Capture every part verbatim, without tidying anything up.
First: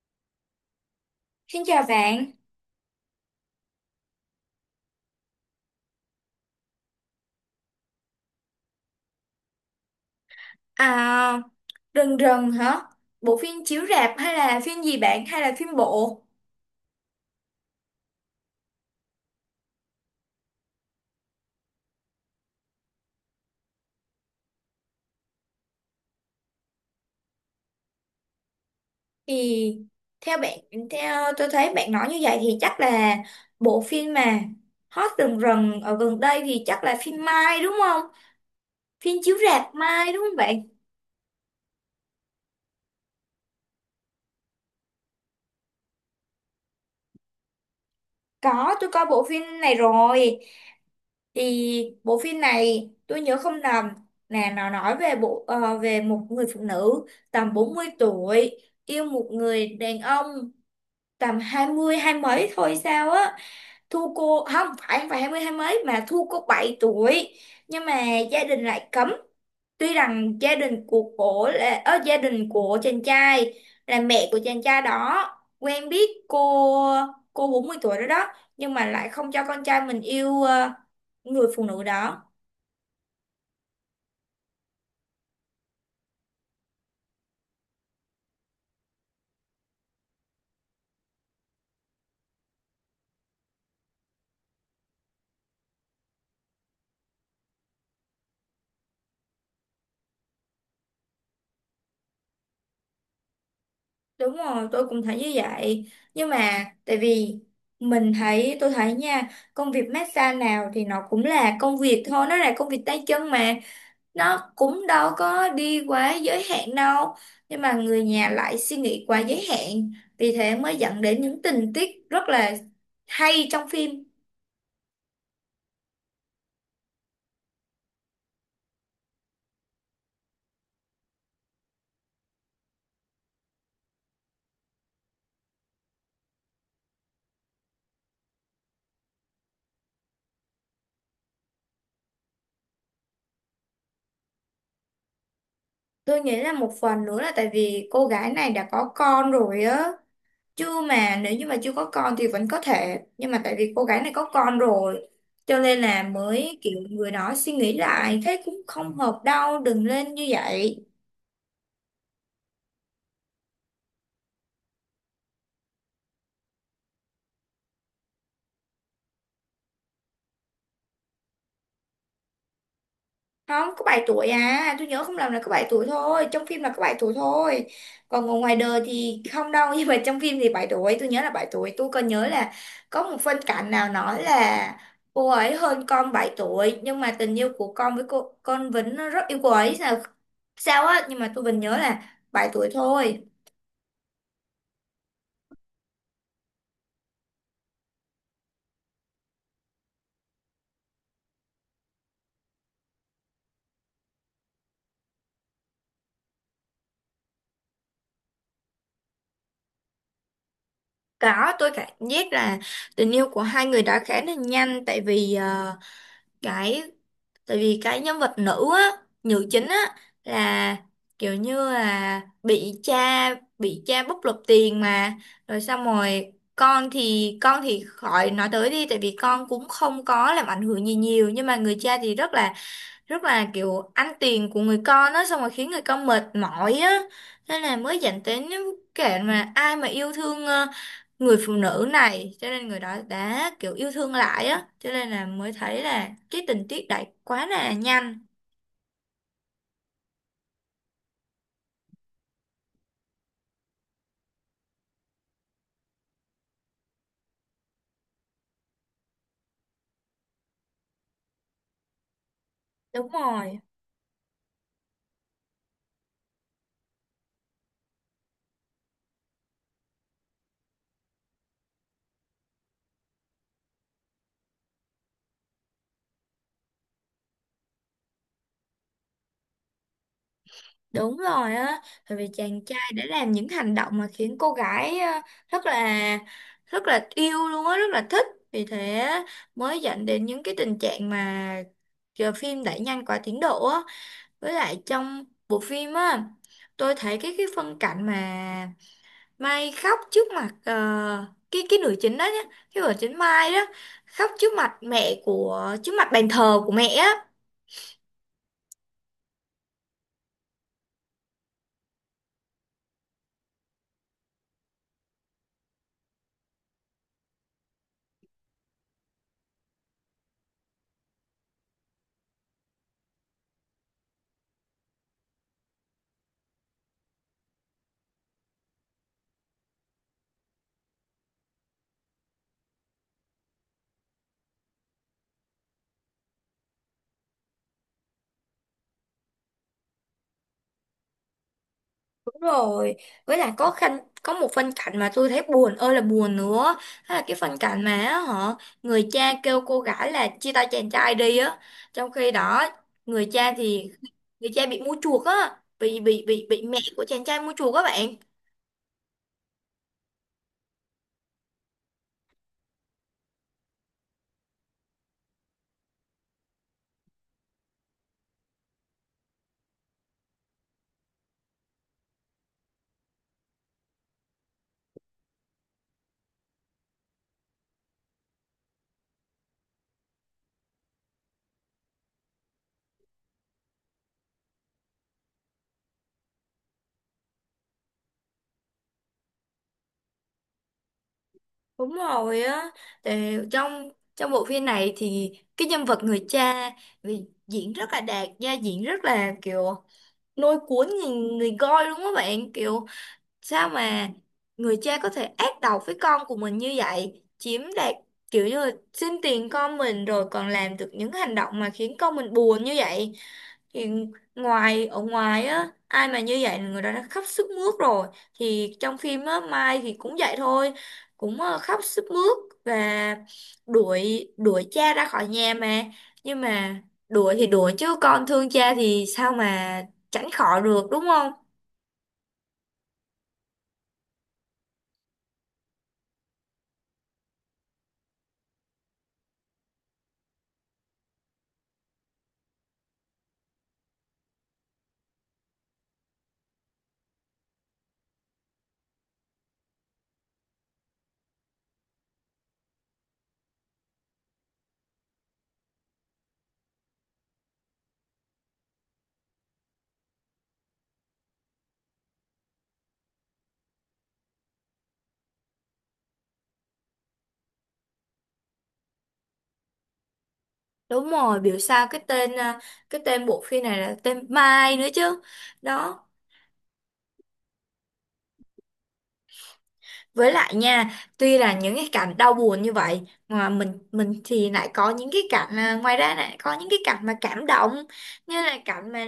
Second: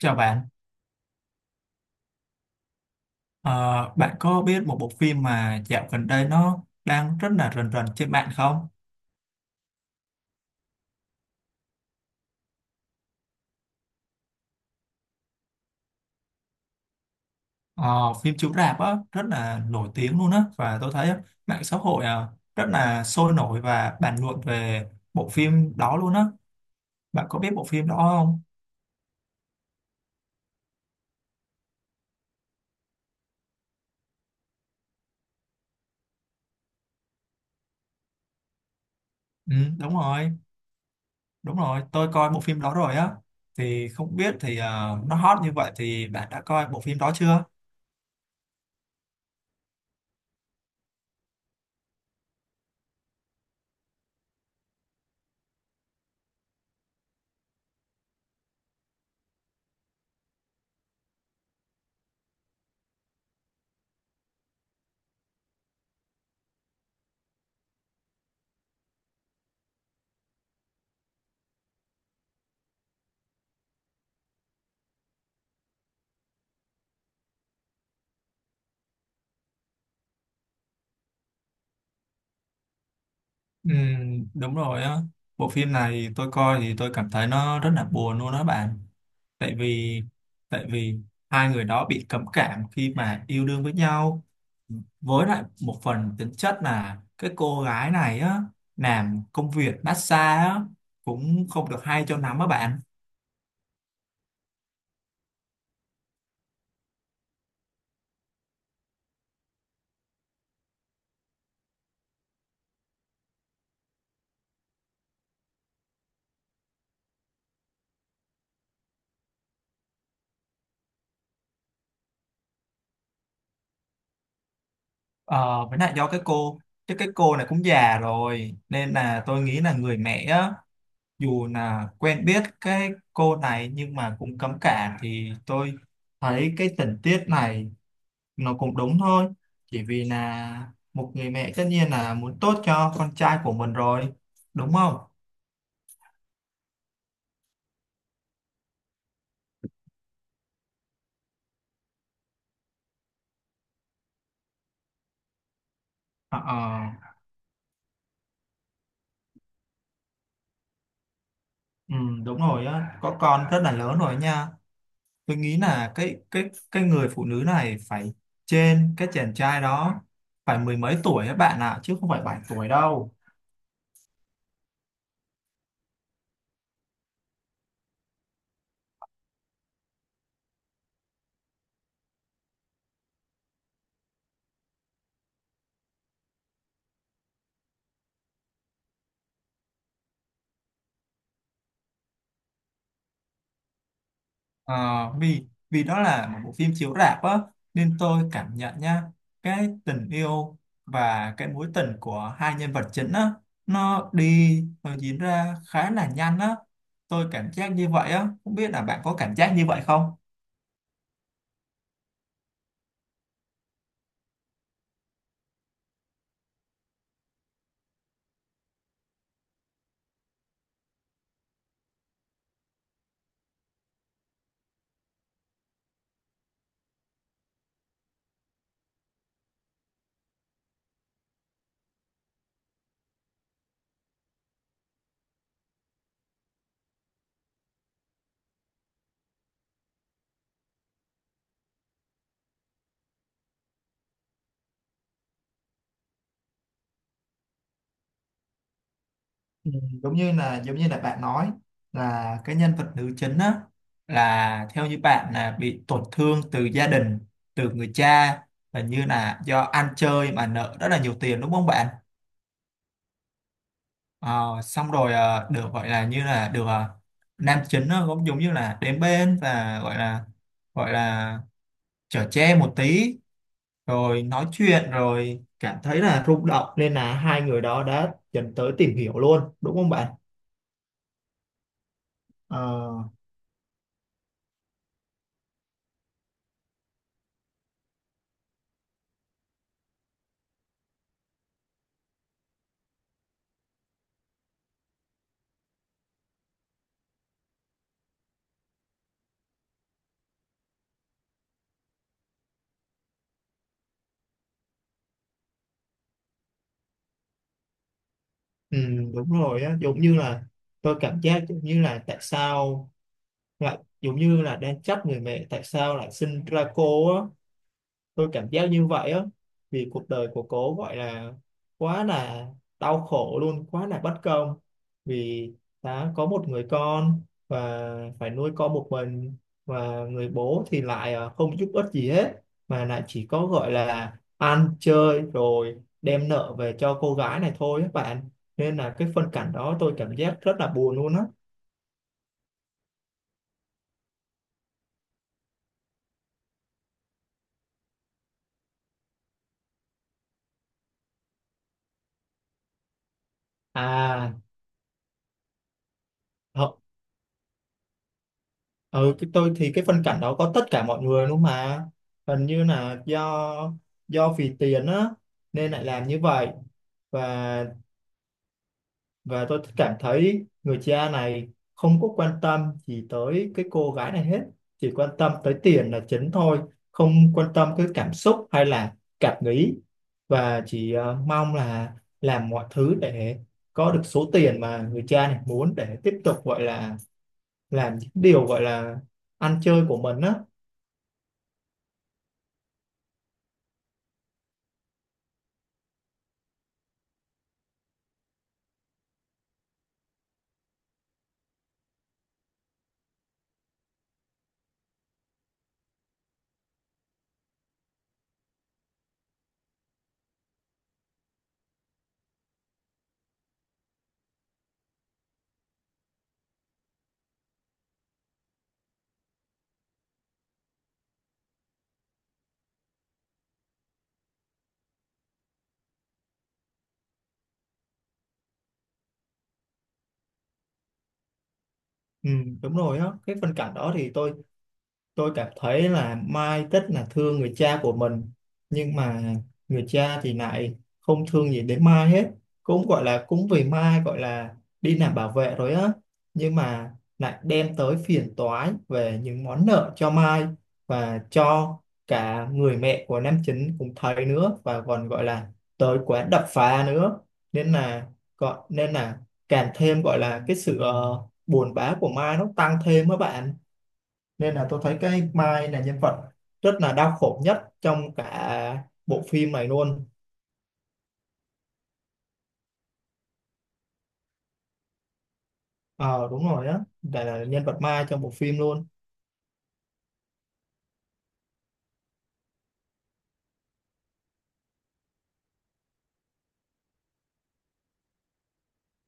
Chào bạn. Xin chào bạn. Ờ, Bạn có biết một bộ phim mà dạo gần đây nó đang rất là rần rần trên mạng không? À, Rần Rần hả? Bộ phim chiếu rạp hay là phim gì bạn, hay là phim bộ? Ờ, Phim chiếu rạp á, rất là nổi tiếng luôn á và tôi thấy á, mạng xã hội à, rất là sôi nổi và bàn luận về bộ phim đó luôn á. Bạn có biết bộ phim đó không? Thì theo bạn theo tôi thấy bạn nói như vậy thì chắc là bộ phim mà hot rần rần ở gần đây thì chắc là phim Mai đúng không? Phim chiếu Ừ, rạp đúng Mai đúng rồi, không bạn? đúng rồi, tôi coi bộ phim đó rồi á. Thì không biết thì ờ, nó hot như vậy thì bạn đã coi bộ phim đó chưa? Có, tôi coi bộ phim này rồi. Thì bộ phim này tôi nhớ không lầm là nó nói về bộ ờ, về một người phụ nữ tầm bốn mươi tuổi, yêu một người đàn ông tầm hai mươi hai mấy thôi sao á, thu cô không phải không phải hai mươi hai mấy mà thu cô bảy tuổi. Nhưng mà gia đình lại cấm, tuy rằng gia đình của cổ là ở gia đình của chàng trai, là mẹ của chàng trai đó quen biết cô cô bốn mươi tuổi đó đó, nhưng mà lại không cho con trai mình yêu ờ, người phụ nữ đó. Ừ, đúng rồi á. Bộ phim này tôi coi thì tôi cảm thấy nó rất là buồn luôn đó bạn. Tại vì tại vì hai người đó bị cấm cảm khi mà yêu đương với nhau. Với lại một phần tính chất là cái cô gái này á, làm công việc massage á, cũng không được hay cho lắm á bạn. Đúng rồi, tôi cũng thấy như vậy. Nhưng mà tại vì mình thấy, tôi thấy nha, công việc massage nào thì nó cũng là công việc thôi, nó là công việc tay chân mà. Nó cũng đâu có đi quá giới hạn đâu. Nhưng mà người nhà lại suy nghĩ quá giới hạn. Vì thế mới dẫn đến những tình tiết rất là hay trong phim. Ờ, với lại do cái cô, chứ cái cô này cũng già rồi nên là tôi nghĩ là người mẹ á, dù là quen biết cái cô này nhưng mà cũng cấm cản, thì tôi thấy cái tình tiết này nó cũng đúng thôi, chỉ vì là một người mẹ tất nhiên là muốn tốt cho con trai của mình rồi, đúng không? Tôi nghĩ là một phần nữa là tại vì cô gái này đã có con rồi á. Chưa mà Nếu như mà chưa có con thì vẫn có thể, nhưng mà tại vì cô gái này có con rồi, cho nên là Ờ, ờ, mới kiểu người đó suy nghĩ lại thế cũng không hợp đâu, đừng lên như vậy. ừ, Đúng rồi á, có con rất là lớn rồi nha, tôi nghĩ là cái cái cái người phụ nữ này phải trên cái chàng trai đó phải mười mấy tuổi các bạn ạ, chứ không phải bảy tuổi đâu. Không có bảy tuổi à, tôi nhớ không lầm là có bảy tuổi thôi, trong phim là có bảy tuổi thôi, còn ngồi ngoài đời thì không đâu nhưng mà trong phim thì bảy tuổi, tôi nhớ là bảy tuổi, tôi còn nhớ là có một phân cảnh nào nói là cô ấy hơn con bảy tuổi, nhưng mà tình yêu của con với cô, con Vĩnh nó rất yêu cô ấy sao sao á, nhưng mà tôi vẫn nhớ là bảy tuổi thôi. Ờ, vì vì đó là một bộ phim chiếu rạp á, nên tôi cảm nhận nha, cái tình yêu và cái mối tình của hai nhân vật chính á, nó đi nó diễn ra khá là nhanh á, tôi cảm giác như vậy á, không biết là bạn có cảm giác như vậy không? Đó, tôi cảm giác là tình yêu của hai người đã khá là nhanh, tại vì ờ, cái tại vì cái nhân vật nữ á, nữ chính á, là kiểu như là bị cha bị cha bóc lột tiền mà, rồi xong rồi con thì con thì khỏi nói tới đi, tại vì con cũng không có làm ảnh hưởng gì nhiều, nhưng mà người cha thì rất là rất là kiểu ăn tiền của người con á, xong rồi khiến người con mệt mỏi á, nên là mới dẫn đến những kẻ mà ai mà yêu thương ờ, người phụ nữ này, cho nên người đó đã kiểu yêu thương lại á, cho nên là mới thấy là cái tình tiết đẩy quá là nhanh. Ừ, Giống như là giống như là bạn nói là cái nhân vật nữ chính á, là theo như bạn là bị tổn thương từ gia đình, từ người cha, và như là do ăn chơi mà nợ rất là nhiều tiền, đúng không bạn? Đúng rồi. Ờ, xong rồi ờ, được gọi là như là được ờ, nam chính nó cũng giống như là đến bên và gọi là gọi là chở che một tí, rồi nói chuyện rồi cảm thấy là rung động nên là hai người đó đã dần tới tìm hiểu luôn, đúng không bạn? Đúng rồi á, bởi vì chàng trai Ờ, đã làm những hành động mà khiến cô gái ờ, rất là rất là yêu luôn á, rất là thích, vì thế mới dẫn đến những cái tình trạng mà ờ, phim đẩy nhanh quá tiến độ á. Với lại trong bộ phim á, tôi thấy cái cái phân cảnh mà Mai khóc trước mặt ờ, cái cái nữ chính đó nhá, cái vợ chính Mai đó khóc trước mặt mẹ của trước mặt bàn thờ của mẹ á. ừ, Đúng rồi á, giống như là tôi cảm giác giống như là tại sao lại giống như là đang trách người mẹ tại sao lại sinh ra cô á, tôi cảm giác như vậy á, vì cuộc đời của cô gọi là quá là đau khổ luôn, quá là bất công, vì đã có một người con và phải nuôi con một mình, và người bố thì lại ờ, không giúp ích gì hết, mà lại chỉ có gọi là ăn chơi rồi đem nợ về cho cô gái này thôi các bạn, nên là cái phân cảnh đó tôi cảm giác rất là buồn luôn á. Đúng rồi. Với lại có khăn có một phân cảnh mà tôi thấy buồn ơi là buồn nữa. Đó là cái phân cảnh mà á, họ người cha kêu cô gái là chia tay chàng trai đi á. Trong khi đó người cha thì à người cha bị mua chuộc á, bị bị bị bị mẹ của chàng trai mua chuộc các bạn. ừ cái tôi thì cái phân cảnh đó có tất cả mọi người luôn mà, hình như là do do vì tiền á nên lại làm như vậy. Và và tôi cảm thấy người cha này không có quan tâm gì tới cái cô gái này hết, chỉ quan tâm tới tiền là chính thôi, không quan tâm cái cảm xúc hay là cảm nghĩ, và chỉ ờ, mong là làm mọi thứ để có được số tiền mà người cha này muốn để tiếp tục gọi là làm những điều gọi là ăn chơi của mình á. Đúng rồi á, thì trong trong bộ phim này thì cái nhân vật người cha vì diễn rất là đạt, gia diễn rất là kiểu lôi cuốn người, người coi luôn á bạn, kiểu sao mà người cha có thể ác độc với con của mình như vậy, chiếm đoạt, kiểu như là xin tiền con mình rồi còn làm được những hành động mà khiến con mình buồn như vậy, thì ngoài ở ngoài á ai mà như vậy là người đó đã khóc sướt mướt rồi, thì trong phim á Mai thì cũng vậy thôi, cũng ờ, khóc sướt mướt và đuổi đuổi cha ra khỏi nhà mà, nhưng mà đuổi thì đuổi chứ con thương cha thì sao mà tránh khỏi được đúng không. Ừ, đúng rồi á, cái phân cảnh đó thì tôi tôi cảm thấy là Mai rất là thương người cha của mình, nhưng mà người cha thì lại không thương gì đến Mai hết, cũng gọi là cũng vì Mai gọi là đi làm bảo vệ rồi á, nhưng mà lại đem tới phiền toái về những món nợ cho Mai và cho cả người mẹ của nam chính cũng thấy nữa, và còn gọi là tới quán đập phá nữa, nên là gọi nên là càng thêm gọi là cái sự ờ, buồn bã của Mai nó tăng thêm á bạn, nên là tôi thấy cái Mai là nhân vật rất là đau khổ nhất trong cả bộ phim này luôn. Đúng rồi, biểu sao cái tên à, cái tên bộ phim này là tên Mai nữa chứ. Đó. Ờ đúng rồi á, là, là nhân vật Mai trong bộ phim luôn. Với lại nha, tuy là những cái cảnh đau buồn như vậy mà mình mình thì lại có những cái cảnh à, ngoài ra lại có những cái cảnh mà cảm động, như là cảnh mà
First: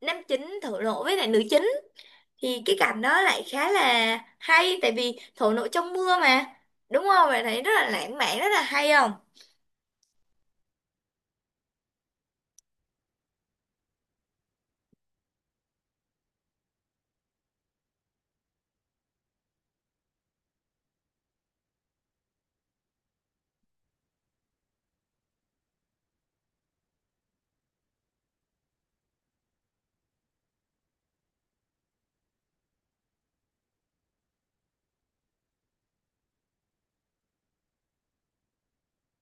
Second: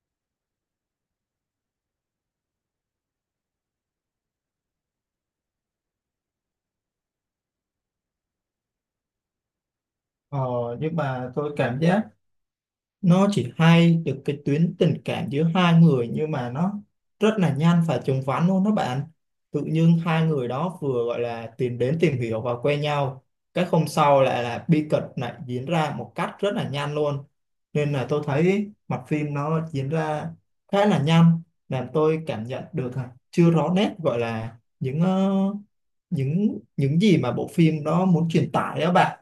nam chính thổ lộ với lại nữ chính, thì cái cảnh đó lại khá là hay tại vì thổ lộ trong mưa mà. Đúng không? Bạn thấy rất là lãng mạn, rất là hay không? ờ nhưng mà tôi cảm giác nó chỉ hay được cái tuyến tình cảm giữa hai người, nhưng mà nó rất là nhanh và chóng vánh luôn đó bạn, tự nhiên hai người đó vừa gọi là tìm đến tìm hiểu và quen nhau, cái hôm sau lại là bi kịch lại diễn ra một cách rất là nhanh luôn, nên là tôi thấy mặt phim nó diễn ra khá là nhanh, làm tôi cảm nhận được à, chưa rõ nét gọi là những ờ, những những gì mà bộ phim đó muốn truyền tải đó bạn.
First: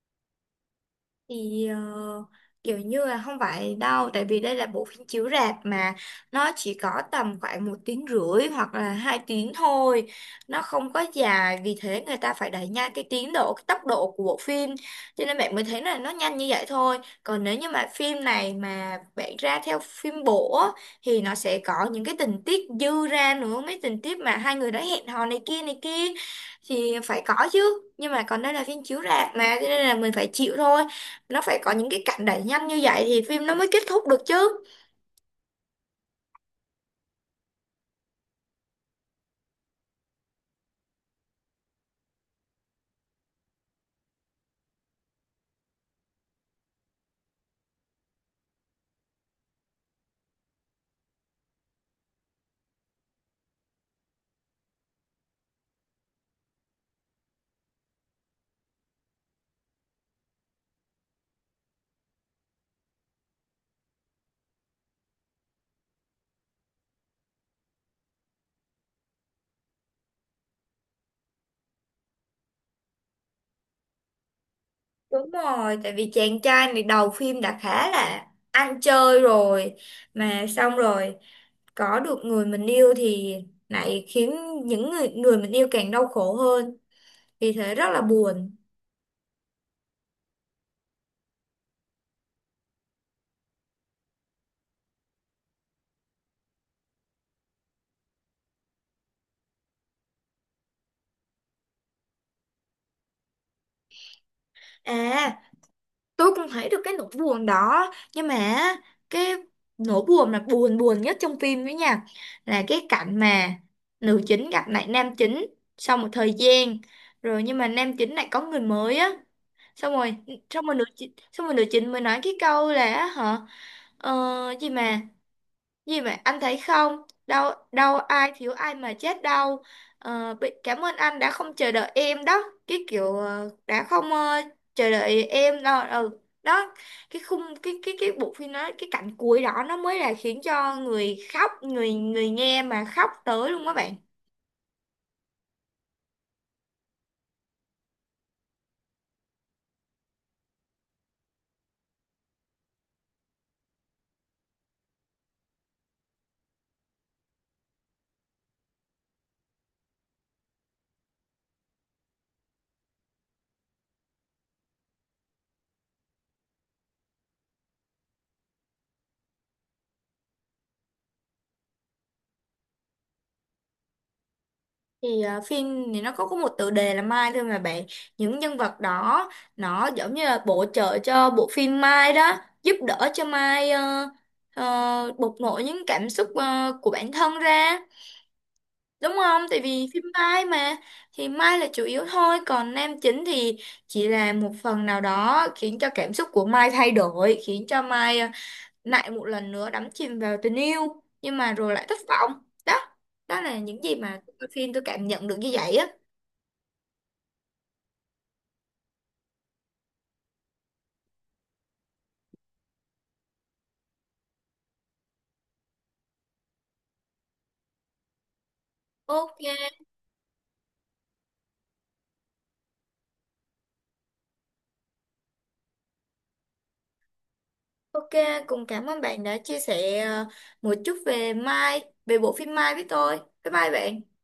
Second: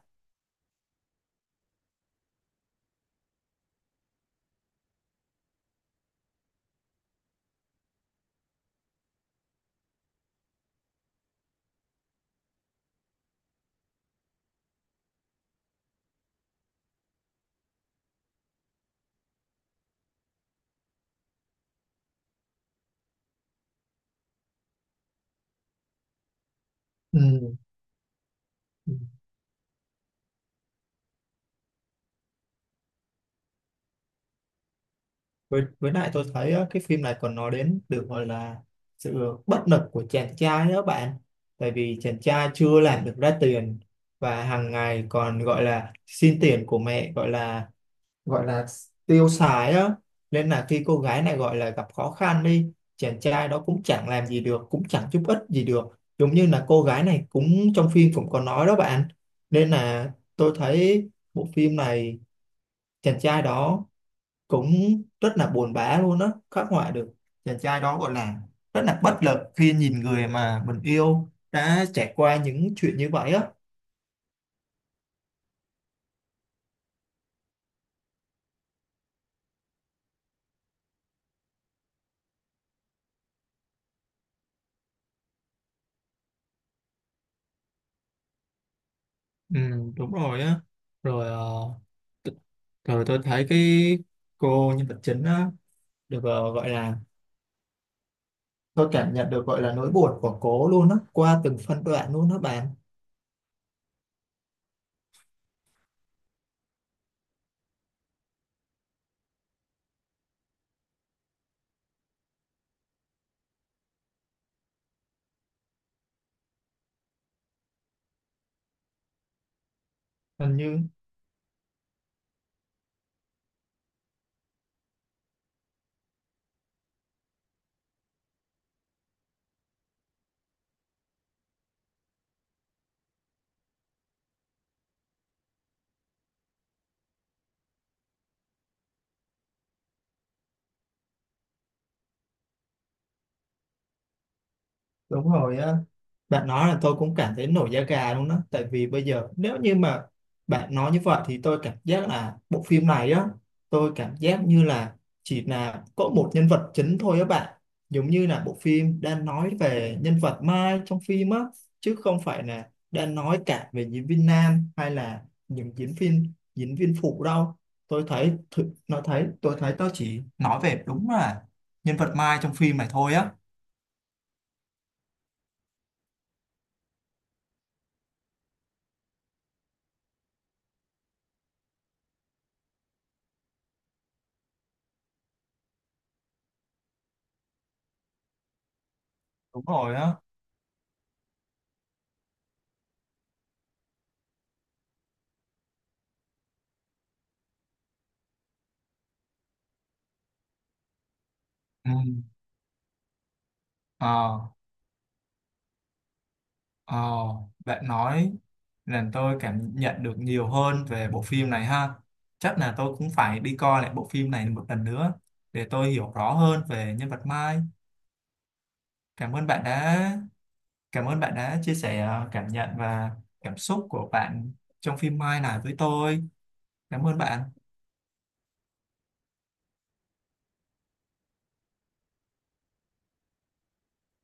Thì ờ, kiểu như là không phải đâu, tại vì đây là bộ phim chiếu rạp mà, nó chỉ có tầm khoảng một tiếng rưỡi hoặc là hai tiếng thôi, nó không có dài, vì thế người ta phải đẩy nhanh cái tiến độ, cái tốc độ của bộ phim, cho nên bạn mới thấy là nó nhanh như vậy thôi. Còn nếu như mà phim này mà bạn ra theo phim bộ á, thì nó sẽ có những cái tình tiết dư ra nữa, mấy tình tiết mà hai người đã hẹn hò này kia này kia thì phải có chứ, nhưng mà còn đây là phim Ừ. chiếu rạp mà cho nên là mình phải chịu thôi, nó phải có những cái cảnh đẩy nhanh như vậy thì phim nó mới kết thúc được chứ. với, với lại tôi thấy á, cái phim này còn nói đến được gọi là sự bất lực của chàng trai đó bạn, tại vì chàng trai chưa làm được ra tiền và hàng ngày còn gọi là xin tiền của mẹ gọi là gọi là tiêu xài á, nên là khi cô gái này gọi là gặp khó khăn đi, chàng trai đó cũng chẳng làm gì được, cũng chẳng giúp ích gì được, giống như là cô gái này cũng trong phim cũng có nói đó bạn, nên là tôi thấy bộ phim này chàng trai đó cũng rất là buồn bã luôn á, khắc họa được chàng trai đó gọi là rất là bất lực khi nhìn người mà mình yêu đã trải qua những chuyện như vậy á. Đúng rồi, tại vì chàng trai này đầu phim đã khá là ăn chơi rồi, mà xong rồi có được người mình yêu thì lại khiến những người người mình yêu càng đau khổ hơn, vì thế rất là buồn. Ừ, đúng rồi á, rồi ờ, rồi tôi thấy cái cô nhân vật chính á được ờ, gọi là tôi cảm nhận được gọi là nỗi buồn của cô luôn á qua từng phân đoạn luôn đó bạn. À, tôi cũng thấy được cái nỗi buồn đó, nhưng mà cái nỗi buồn là buồn buồn nhất trong phim đấy nha, là cái cảnh mà nữ chính gặp lại nam chính sau một thời gian rồi, nhưng mà nam chính lại có người mới á, xong rồi Hình xong rồi như nữ chính xong rồi nữ chính mới nói cái câu là hả, ờ, gì mà gì mà anh thấy không, đâu đâu ai thiếu ai mà chết đâu. Ờ, bị cảm ơn anh đã không chờ đợi em đó, cái kiểu ờ, đã không ờ, chờ đợi em đâu ừ đó, cái khung cái cái cái bộ phim đó, cái cảnh cuối đó nó mới là khiến cho người khóc người người nghe mà khóc tới luôn các bạn. Đúng rồi á, bạn nói là tôi cũng cảm thấy nổi da gà luôn đó, tại vì bây giờ nếu như mà bạn nói như vậy thì tôi cảm giác là bộ phim này á, tôi cảm giác như là chỉ là có một nhân vật chính thôi á bạn, giống như là bộ phim đang nói về nhân vật Mai trong phim á, chứ không phải là đang nói cả về diễn viên nam hay là những diễn viên diễn viên phụ đâu. Tôi thấy thử- nó thấy tôi thấy tôi chỉ nói về đúng là nhân vật Mai trong phim này thôi á. Thì ờ, phim thì nó có có một tựa đề là Mai thôi mà bạn, những nhân vật đó nó giống như là bổ trợ cho bộ phim Mai đó, giúp đỡ cho Mai ờ, ờ, bộc lộ những cảm xúc ờ, của bản thân ra, đúng không, tại Đúng vì rồi phim á. Mai mà. Thì Mai là chủ yếu thôi, còn nam chính thì chỉ là một phần nào đó khiến cho cảm xúc của Mai thay đổi, khiến cho Mai ờ, lại một lần nữa đắm chìm vào tình yêu nhưng mà rồi lại Ừ. thất vọng đó, đó là những gì mà tôi Ờ, coi phim tôi cảm nhận được như vậy á. ờ, Bạn nói làm tôi cảm nhận được nhiều hơn về bộ phim này ha. Chắc là tôi cũng phải đi coi lại bộ phim này một lần nữa để tôi hiểu rõ hơn về nhân vật Mai. Cảm Ok. ơn bạn đã Cảm ơn bạn đã chia sẻ ờ, cảm nhận và cảm xúc của bạn trong phim Mai này với tôi. Cảm ơn bạn. Ok, cùng cảm ơn bạn đã chia sẻ ờ, một chút về Mai, về bộ phim Mai với tôi. Bye bye bạn.